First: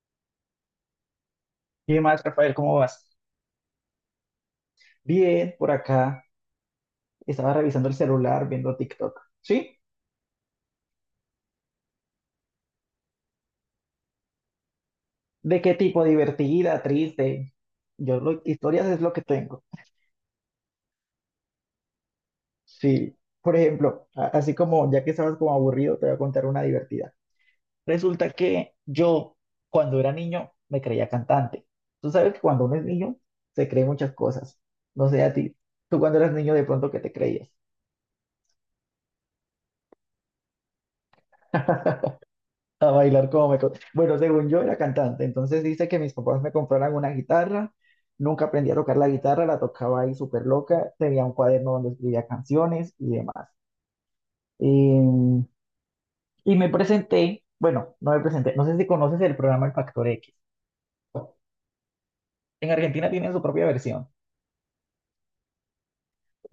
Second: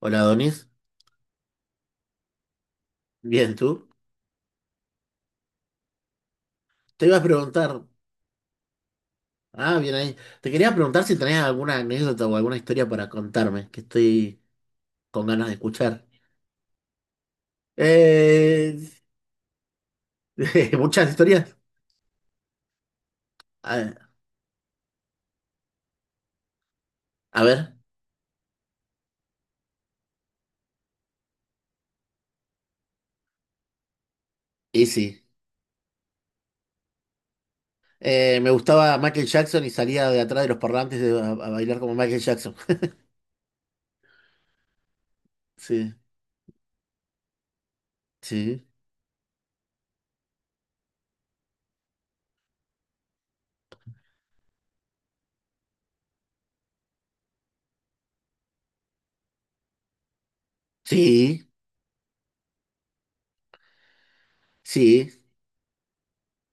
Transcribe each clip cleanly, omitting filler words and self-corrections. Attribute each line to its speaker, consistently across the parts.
Speaker 1: Hola, Donis.
Speaker 2: ¿Qué más, Rafael? ¿Cómo vas?
Speaker 1: Bien, ¿tú?
Speaker 2: Bien, por acá
Speaker 1: Te iba a
Speaker 2: estaba
Speaker 1: preguntar.
Speaker 2: revisando el celular, viendo TikTok. ¿Sí?
Speaker 1: Ah, bien ahí. Te quería preguntar si tenés alguna anécdota o alguna historia para contarme, que estoy con ganas de
Speaker 2: ¿De qué tipo?
Speaker 1: escuchar.
Speaker 2: ¿Divertida, triste? Yo,
Speaker 1: Eh,
Speaker 2: historias es lo que tengo.
Speaker 1: muchas historias.
Speaker 2: Sí. Por
Speaker 1: A,
Speaker 2: ejemplo, así como ya que estabas como aburrido, te voy a contar una divertida.
Speaker 1: a ver,
Speaker 2: Resulta que yo, cuando era niño, me creía cantante. Tú sabes que cuando uno es niño, se cree muchas cosas.
Speaker 1: y
Speaker 2: No
Speaker 1: sí.
Speaker 2: sé a ti. Tú cuando eras niño, de pronto, ¿qué te creías?
Speaker 1: Me gustaba Michael Jackson y salía de atrás de los parlantes a bailar como Michael Jackson.
Speaker 2: a bailar como me... co- Bueno, según yo era cantante, entonces dice
Speaker 1: Sí,
Speaker 2: que mis papás me compraron una guitarra, nunca
Speaker 1: sí,
Speaker 2: aprendí a tocar la guitarra, la tocaba ahí súper loca, tenía un cuaderno donde escribía canciones y demás. Y, y me presenté, bueno, no me presenté, no sé si conoces el programa El Factor X.
Speaker 1: sí,
Speaker 2: En Argentina tienen su propia versión,
Speaker 1: sí.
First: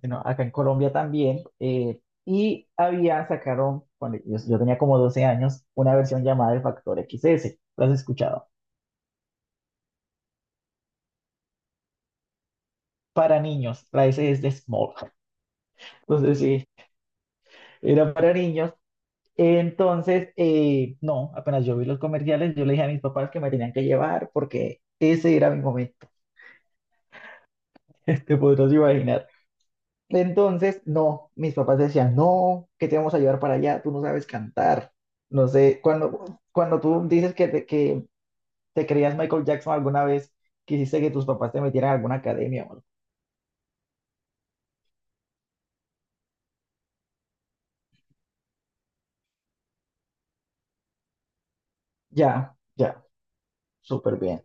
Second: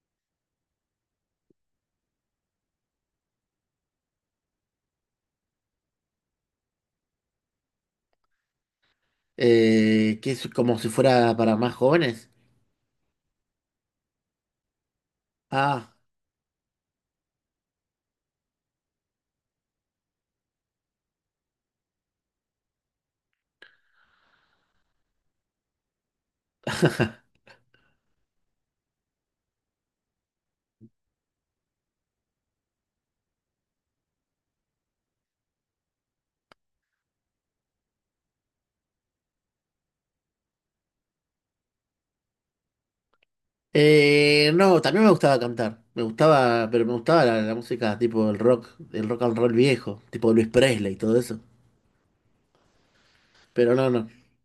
Speaker 2: sino acá en Colombia también. Y había, sacaron, cuando yo tenía como 12 años, una versión llamada El Factor XS. ¿Lo has escuchado?
Speaker 1: Que es como si fuera para más jóvenes.
Speaker 2: Para niños, la S es de Small.
Speaker 1: Ah.
Speaker 2: Entonces, sí, era para niños. Entonces, no, apenas yo vi los comerciales, yo le dije a mis papás que me tenían que llevar porque ese era mi momento, te podrás imaginar. Entonces, no, mis papás decían, no, ¿qué te vamos a llevar para allá? Tú no sabes cantar. No sé, cuando tú dices que te creías Michael Jackson alguna vez, quisiste que tus papás te metieran a alguna academia o algo.
Speaker 1: No, también me gustaba cantar. Me gustaba, pero me gustaba la música tipo el rock and roll viejo, tipo Luis Presley y todo eso.
Speaker 2: Ya, ya,
Speaker 1: Pero no, no.
Speaker 2: súper bien.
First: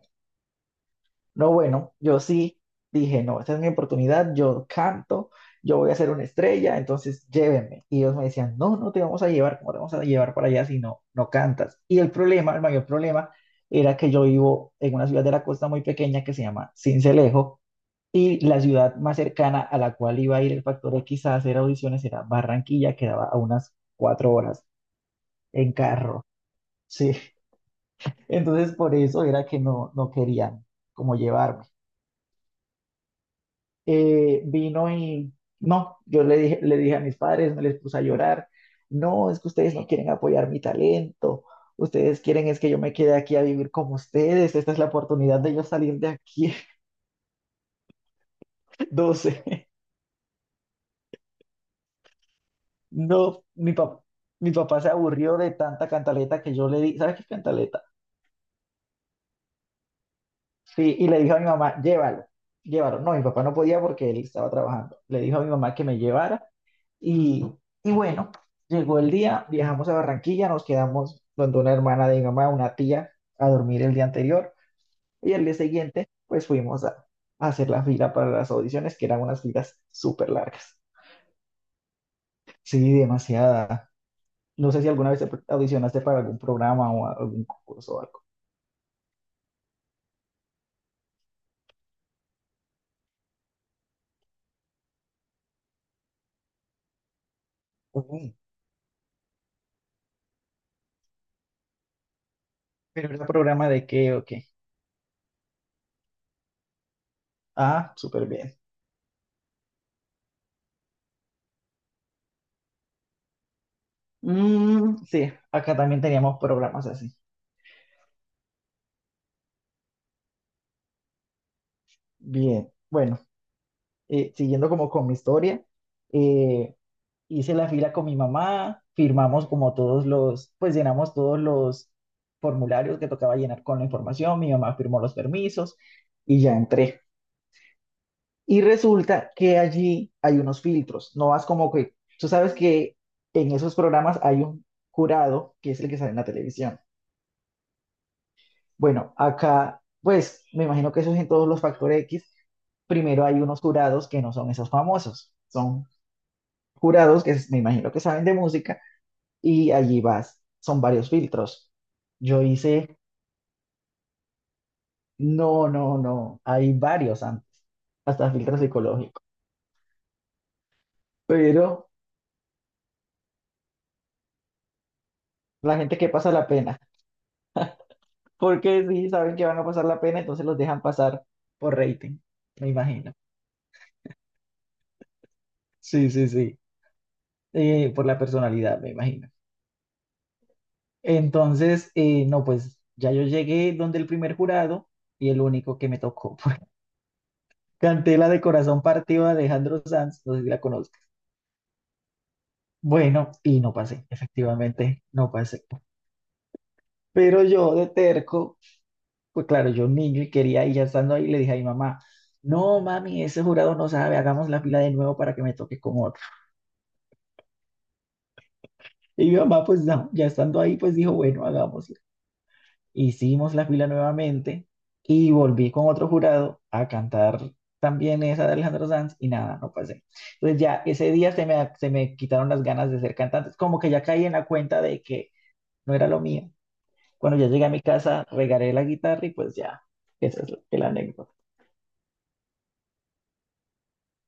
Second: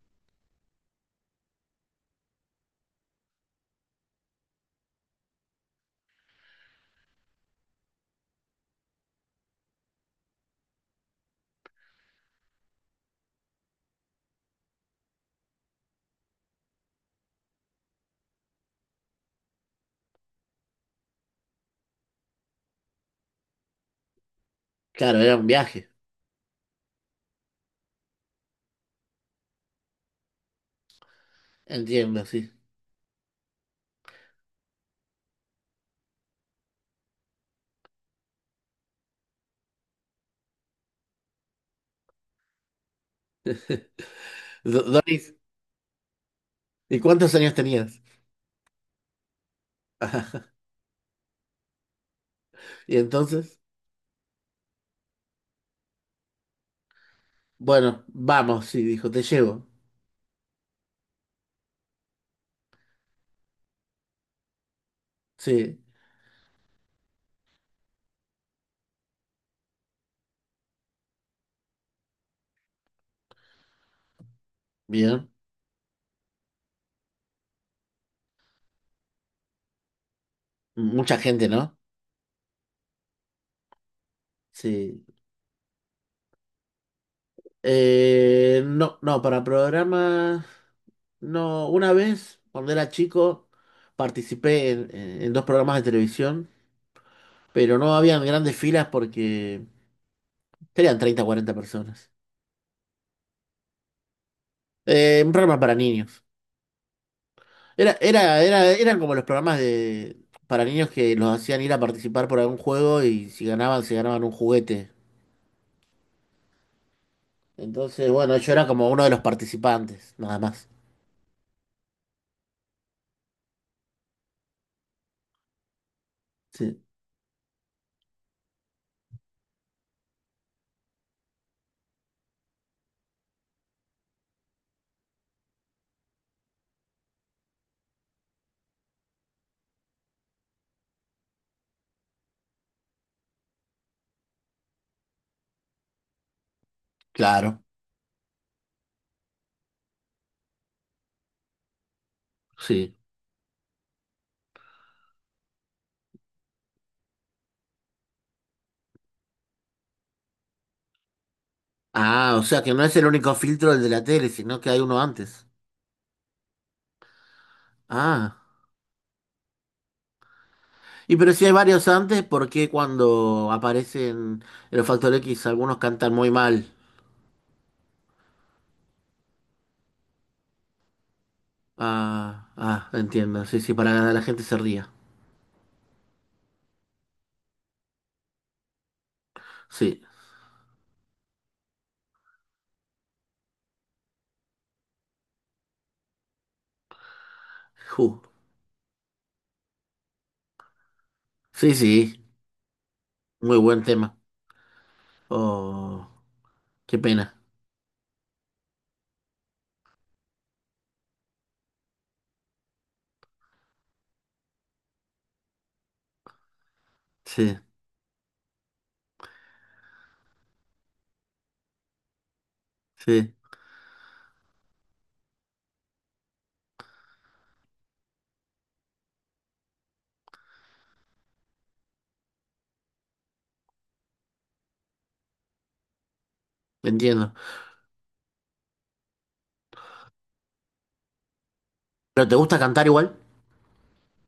Speaker 2: No, bueno, yo sí dije, no, esta es mi oportunidad, yo canto, yo voy a ser una estrella, entonces llévenme. Y ellos me decían, no, no te vamos a llevar, ¿cómo te vamos a llevar para allá si no, no cantas? Y el problema, el mayor problema, era que yo vivo en una ciudad de la costa muy pequeña que se llama Sincelejo, y la ciudad más cercana a la cual iba a ir el Factor X a hacer audiciones era Barranquilla, que daba a unas 4 horas
Speaker 1: Claro, era un
Speaker 2: en
Speaker 1: viaje.
Speaker 2: carro, sí. Entonces por eso era que no, no querían como llevarme.
Speaker 1: Entiendo, sí.
Speaker 2: Vino y no, yo le dije a mis padres, me les puse a llorar, no, es que ustedes no quieren apoyar mi talento, ustedes quieren es que yo me quede aquí a vivir como ustedes, esta es la
Speaker 1: Doris,
Speaker 2: oportunidad de yo salir de aquí,
Speaker 1: ¿y cuántos años tenías?
Speaker 2: 12.
Speaker 1: Ajá. Y
Speaker 2: No,
Speaker 1: entonces,
Speaker 2: mi papá. Mi papá se aburrió de tanta cantaleta que yo le di, ¿sabes qué es cantaleta?
Speaker 1: bueno, vamos, sí, dijo, te llevo.
Speaker 2: Sí, y le dije a mi mamá, llévalo, llévalo. No, mi papá no podía porque él estaba trabajando. Le dijo a mi mamá
Speaker 1: Sí,
Speaker 2: que me llevara. Y, y bueno, llegó el día, viajamos a Barranquilla, nos quedamos donde una hermana de mi mamá, una tía, a dormir el día anterior.
Speaker 1: bien.
Speaker 2: Y el día siguiente, pues fuimos a hacer la fila para las audiciones, que eran unas filas súper largas.
Speaker 1: Mucha gente, ¿no?
Speaker 2: Sí, demasiada. No sé si
Speaker 1: Sí.
Speaker 2: alguna vez te audicionaste para algún programa o algún concurso o algo.
Speaker 1: No, no, para programas, no. Una vez, cuando era chico, participé en dos programas de televisión. Pero no habían
Speaker 2: Ujú.
Speaker 1: grandes filas porque serían 30 o 40 personas.
Speaker 2: Pero era programa de qué o qué.
Speaker 1: Un programa para niños.
Speaker 2: Ah, súper bien.
Speaker 1: Eran como los programas de, para niños que los hacían ir a participar por algún juego y si ganaban, se ganaban un juguete.
Speaker 2: Mm, sí, acá también teníamos programas así.
Speaker 1: Entonces, bueno, yo era como uno de los participantes, nada más.
Speaker 2: Bien, bueno, siguiendo como con mi historia, eh,
Speaker 1: Sí,
Speaker 2: hice la fila con mi mamá, firmamos como todos los, pues llenamos todos los formularios que tocaba llenar con la información, mi mamá firmó los permisos y ya entré. Y resulta que allí hay unos filtros, no vas como que, tú sabes que en esos programas hay un jurado que es el que sale en la televisión.
Speaker 1: claro,
Speaker 2: Bueno, acá, pues me imagino que eso es en todos los Factor X,
Speaker 1: sí.
Speaker 2: primero hay unos jurados que no son esos famosos, son jurados que me imagino que saben de música y allí vas, son varios filtros.
Speaker 1: Ah,
Speaker 2: Yo
Speaker 1: o sea que no es
Speaker 2: hice,
Speaker 1: el único filtro el de la tele, sino que hay uno antes.
Speaker 2: no, no, no, hay varios antes, hasta
Speaker 1: Ah.
Speaker 2: filtro psicológico,
Speaker 1: Y pero si hay varios
Speaker 2: pero
Speaker 1: antes, ¿por qué cuando aparecen en los Factor X
Speaker 2: la
Speaker 1: algunos
Speaker 2: gente que
Speaker 1: cantan muy
Speaker 2: pasa la
Speaker 1: mal?
Speaker 2: pena, porque si saben que van a pasar la pena, entonces los dejan pasar por rating,
Speaker 1: Ah,
Speaker 2: me
Speaker 1: ah,
Speaker 2: imagino.
Speaker 1: entiendo. Sí, sí, para que la gente se ría.
Speaker 2: Sí, sí, sí, por la personalidad, me imagino.
Speaker 1: Sí.
Speaker 2: Entonces, no, pues ya yo llegué donde el primer jurado y el único que me tocó, pues canté
Speaker 1: Ju.
Speaker 2: la de Corazón Partido de Alejandro Sanz, no sé si la conozco.
Speaker 1: Sí, sí.
Speaker 2: Bueno,
Speaker 1: Muy
Speaker 2: y no
Speaker 1: buen
Speaker 2: pasé,
Speaker 1: tema.
Speaker 2: efectivamente, no pasé.
Speaker 1: Oh, qué pena.
Speaker 2: Pero yo de terco, pues claro, yo niño y quería, y ya estando ahí, le dije a mi mamá, no, mami, ese jurado no sabe, hagamos la fila de nuevo para que me toque con otro.
Speaker 1: Sí,
Speaker 2: Y mi mamá, pues no, ya estando ahí, pues dijo, bueno, hagámosla.
Speaker 1: sí.
Speaker 2: Hicimos la fila nuevamente y volví con otro jurado a cantar también esa de Alejandro Sanz y nada, no pasé. Entonces ya ese día se me quitaron las ganas de ser cantante, como que ya caí en la cuenta de que no era lo mío.
Speaker 1: Entiendo.
Speaker 2: Cuando ya llegué a mi casa, regaré la guitarra y pues ya, esa es la anécdota.
Speaker 1: ¿Pero te gusta cantar igual?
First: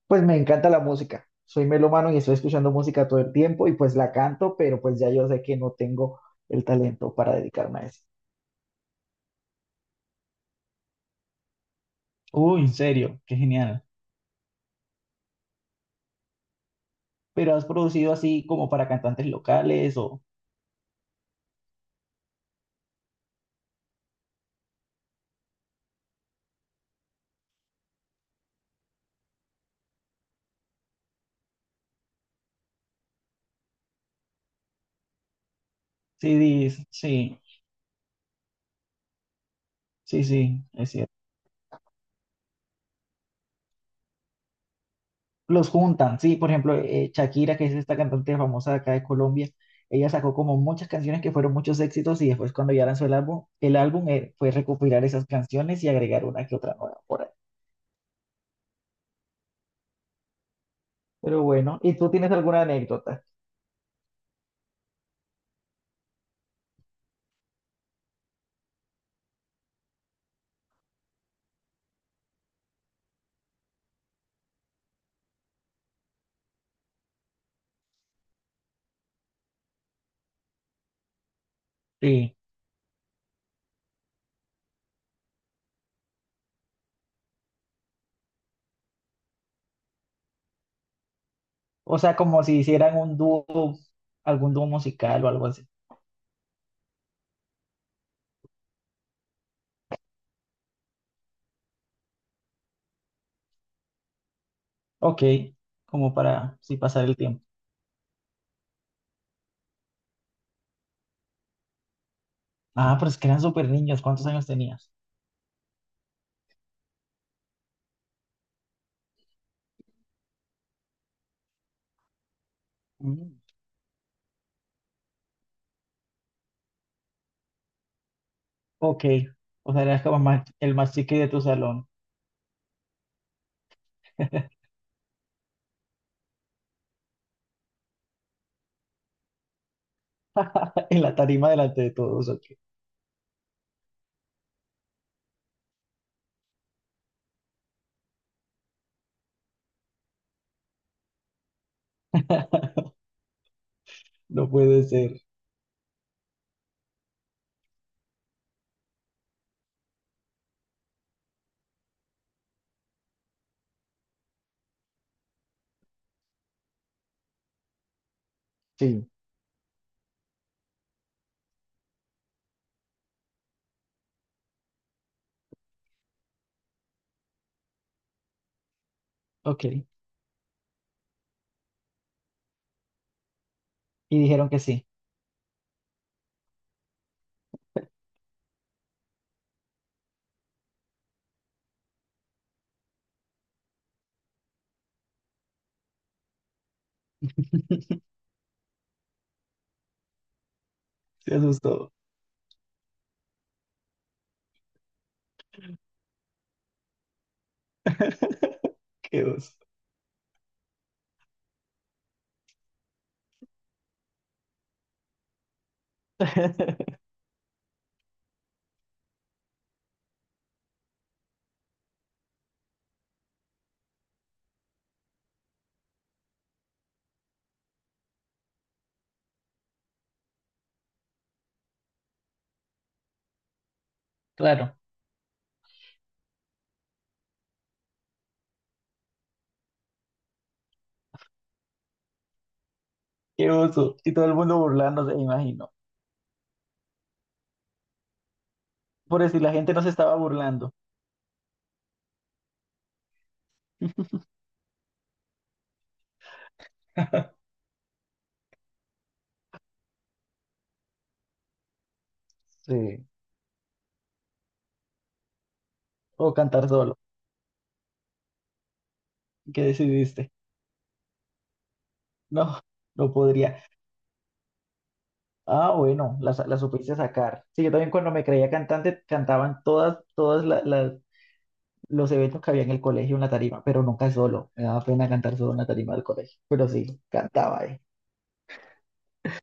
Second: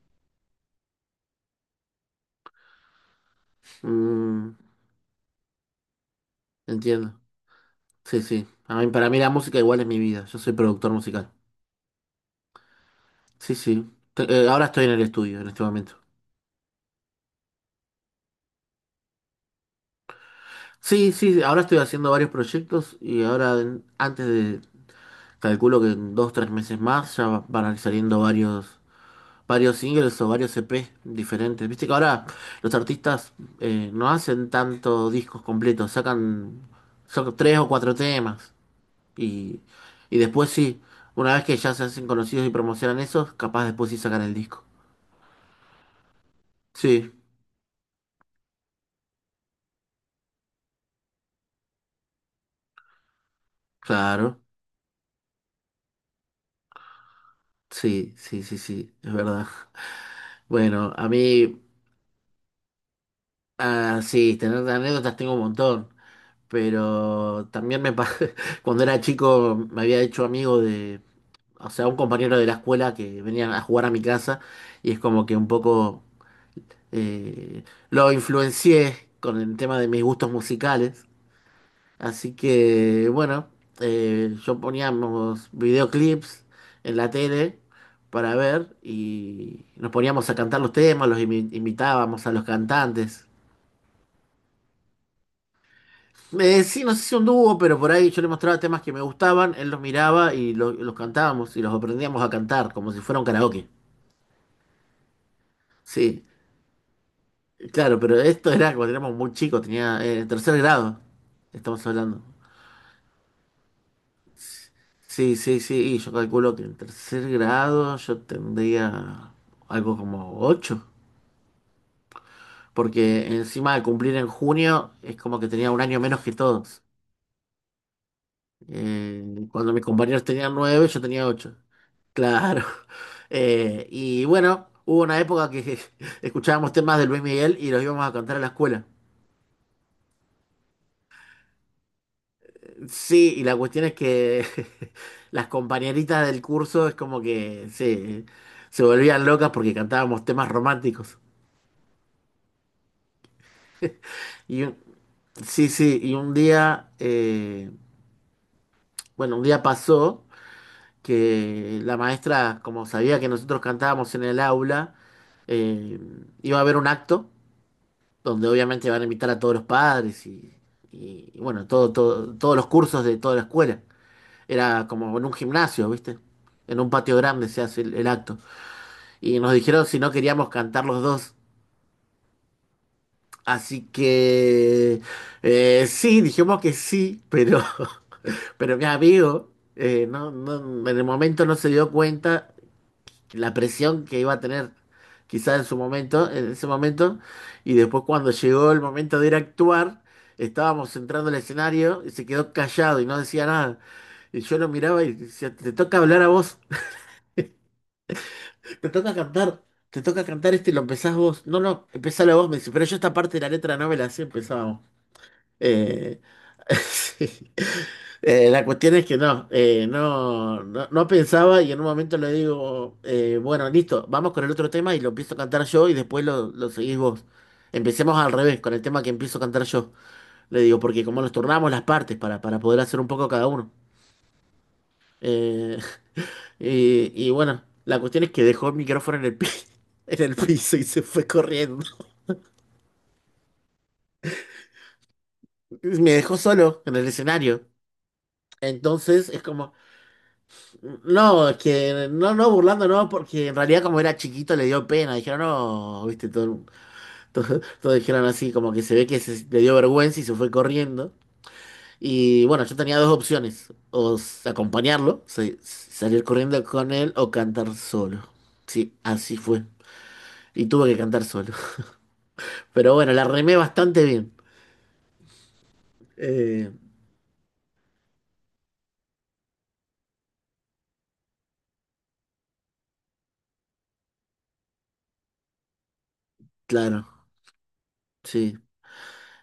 Speaker 2: Pues me encanta la música. Soy melómano y estoy escuchando música todo el tiempo y pues la
Speaker 1: Mm,
Speaker 2: canto, pero pues ya yo sé que no tengo el talento
Speaker 1: entiendo.
Speaker 2: para dedicarme a eso.
Speaker 1: Sí, sí. A mí, para mí la música igual es mi vida. Yo soy productor musical.
Speaker 2: Uy, en serio, qué
Speaker 1: Sí,
Speaker 2: genial.
Speaker 1: sí. Ahora estoy en el estudio en este momento.
Speaker 2: Pero has producido así como para cantantes locales o
Speaker 1: Sí, sí, ahora estoy haciendo varios proyectos y ahora antes de, calculo que en dos, tres meses más ya van a ir saliendo varios varios singles o varios EP diferentes. Viste que ahora los artistas no hacen tantos discos completos, sacan,
Speaker 2: CDs.
Speaker 1: sacan
Speaker 2: Sí,
Speaker 1: tres o cuatro temas y, y
Speaker 2: sí,
Speaker 1: después
Speaker 2: sí,
Speaker 1: sí,
Speaker 2: es cierto.
Speaker 1: una vez que ya se hacen conocidos y promocionan esos, capaz después sí sacan el disco.
Speaker 2: Los juntan, sí, por ejemplo,
Speaker 1: Sí,
Speaker 2: Shakira, que es esta cantante famosa de acá de Colombia, ella sacó como muchas canciones que fueron muchos éxitos y después cuando ya lanzó el álbum, el álbum,
Speaker 1: claro,
Speaker 2: fue recopilar esas canciones y agregar una que otra nueva por ahí.
Speaker 1: sí, sí, sí, sí, es verdad. Bueno, a
Speaker 2: Pero
Speaker 1: mí,
Speaker 2: bueno, ¿y tú tienes alguna anécdota?
Speaker 1: ah, sí, tener anécdotas tengo un montón, pero también cuando era chico me había hecho amigo de o sea, un compañero de la escuela que venían a jugar a mi casa y es como que un poco eh, lo influencié con el tema de mis gustos musicales. Así
Speaker 2: Sí,
Speaker 1: que, bueno, yo poníamos videoclips en la tele para ver y nos poníamos a cantar los temas,
Speaker 2: o sea,
Speaker 1: imitábamos a
Speaker 2: como
Speaker 1: los
Speaker 2: si hicieran un
Speaker 1: cantantes.
Speaker 2: dúo, algún dúo musical o algo así.
Speaker 1: Sí, no sé si un dúo, pero por ahí yo le mostraba temas que me gustaban, él los miraba y los cantábamos y los aprendíamos a cantar como si fuera un karaoke.
Speaker 2: Ok, como
Speaker 1: Sí.
Speaker 2: para sí pasar el tiempo.
Speaker 1: Claro, pero esto era cuando éramos muy chicos, tenía tercer grado, estamos hablando.
Speaker 2: Ah, pero es que eran súper niños, ¿cuántos años tenías?
Speaker 1: Sí, sí, sí, y yo calculo que en tercer grado yo tendría algo como 8, porque
Speaker 2: Mm.
Speaker 1: encima de cumplir en junio es como que tenía un año menos que todos.
Speaker 2: Ok,
Speaker 1: Cuando
Speaker 2: o
Speaker 1: mis
Speaker 2: sea, eras como
Speaker 1: compañeros tenían
Speaker 2: el
Speaker 1: 9,
Speaker 2: más
Speaker 1: yo
Speaker 2: chique
Speaker 1: tenía
Speaker 2: de tu
Speaker 1: 8.
Speaker 2: salón,
Speaker 1: Claro. Y bueno, hubo una época que escuchábamos temas de Luis Miguel y los íbamos a cantar a la escuela.
Speaker 2: en la tarima delante de todos, ok.
Speaker 1: Sí, y la cuestión es que las compañeritas del curso es como que se volvían locas porque cantábamos temas románticos.
Speaker 2: No
Speaker 1: Y un-
Speaker 2: puede ser.
Speaker 1: sí, sí, y un día, bueno, un día pasó que la maestra, como sabía que nosotros cantábamos en el aula, eh, iba a haber un acto donde obviamente van a
Speaker 2: Sí,
Speaker 1: invitar a todos los padres y, y bueno, todos los cursos de toda la escuela. Era como en un gimnasio, ¿viste? En un patio grande se hace el acto. Y nos
Speaker 2: ok,
Speaker 1: dijeron
Speaker 2: y
Speaker 1: si no queríamos cantar los dos. Así
Speaker 2: dijeron que sí,
Speaker 1: que sí, dijimos que sí, pero, pero mi amigo en el momento no se dio cuenta la presión que iba a tener quizá en su momento, en ese momento, y después cuando llegó el momento de ir a actuar, estábamos entrando
Speaker 2: se
Speaker 1: al
Speaker 2: asustó.
Speaker 1: escenario y se quedó callado y no decía nada. Y yo lo miraba y decía, te toca hablar a vos. Te toca
Speaker 2: Qué oso.
Speaker 1: cantar, te toca cantar este y lo empezás vos. No, no, empezalo vos, me dice, pero yo esta parte de la letra no me la sé, empezábamos. Eh, sí. La cuestión es que no, no pensaba y en un momento le digo, bueno, listo, vamos con el otro tema y lo empiezo a cantar yo y después lo seguís vos. Empecemos al revés, con el tema que empiezo a cantar yo. Le digo, porque como nos turnamos las partes para poder hacer un poco cada uno.
Speaker 2: Claro,
Speaker 1: Eh, y bueno, la cuestión es que dejó el micrófono en el piso y se fue corriendo.
Speaker 2: qué oso. Y todo el mundo burlándose, me imagino.
Speaker 1: Me dejó solo en el escenario.
Speaker 2: Por
Speaker 1: Entonces es
Speaker 2: decir, la
Speaker 1: como,
Speaker 2: gente no se estaba burlando
Speaker 1: no, es que no, no, burlando, no, porque en realidad como era chiquito le dio pena. Dijeron, no, viste, todos dijeron así, como que se ve que le dio vergüenza y se fue corriendo. Y bueno, yo tenía
Speaker 2: sí.
Speaker 1: dos opciones, acompañarlo, salir
Speaker 2: O
Speaker 1: corriendo
Speaker 2: cantar
Speaker 1: con
Speaker 2: solo.
Speaker 1: él o cantar solo. Sí, así
Speaker 2: ¿Qué
Speaker 1: fue.
Speaker 2: decidiste?
Speaker 1: Y tuve que cantar solo.
Speaker 2: No,
Speaker 1: Pero bueno,
Speaker 2: no
Speaker 1: la remé
Speaker 2: podría.
Speaker 1: bastante bien.
Speaker 2: Ah, bueno, las
Speaker 1: Eh,
Speaker 2: supiste sacar. Sí, yo también cuando me creía cantante cantaban todas, todas los eventos que había en el colegio en la tarima, pero nunca solo. Me daba pena cantar solo en la tarima del colegio, pero sí,
Speaker 1: claro,
Speaker 2: cantaba.
Speaker 1: sí.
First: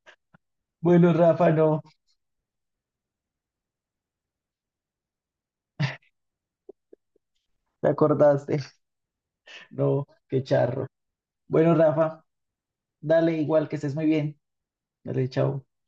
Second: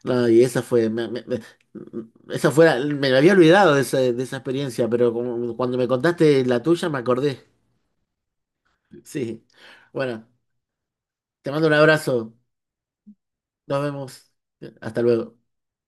Speaker 1: No, y esa fue,
Speaker 2: Bueno, Rafa, no,
Speaker 1: esa fue, me había olvidado de esa experiencia, pero como- cuando me contaste la tuya me acordé.
Speaker 2: te acordaste.
Speaker 1: Sí.
Speaker 2: No,
Speaker 1: Bueno,
Speaker 2: qué charro.
Speaker 1: te mando un
Speaker 2: Bueno, Rafa,
Speaker 1: abrazo.
Speaker 2: dale igual que
Speaker 1: Nos
Speaker 2: estés muy
Speaker 1: vemos.
Speaker 2: bien.
Speaker 1: Hasta
Speaker 2: Dale,
Speaker 1: luego.
Speaker 2: chao.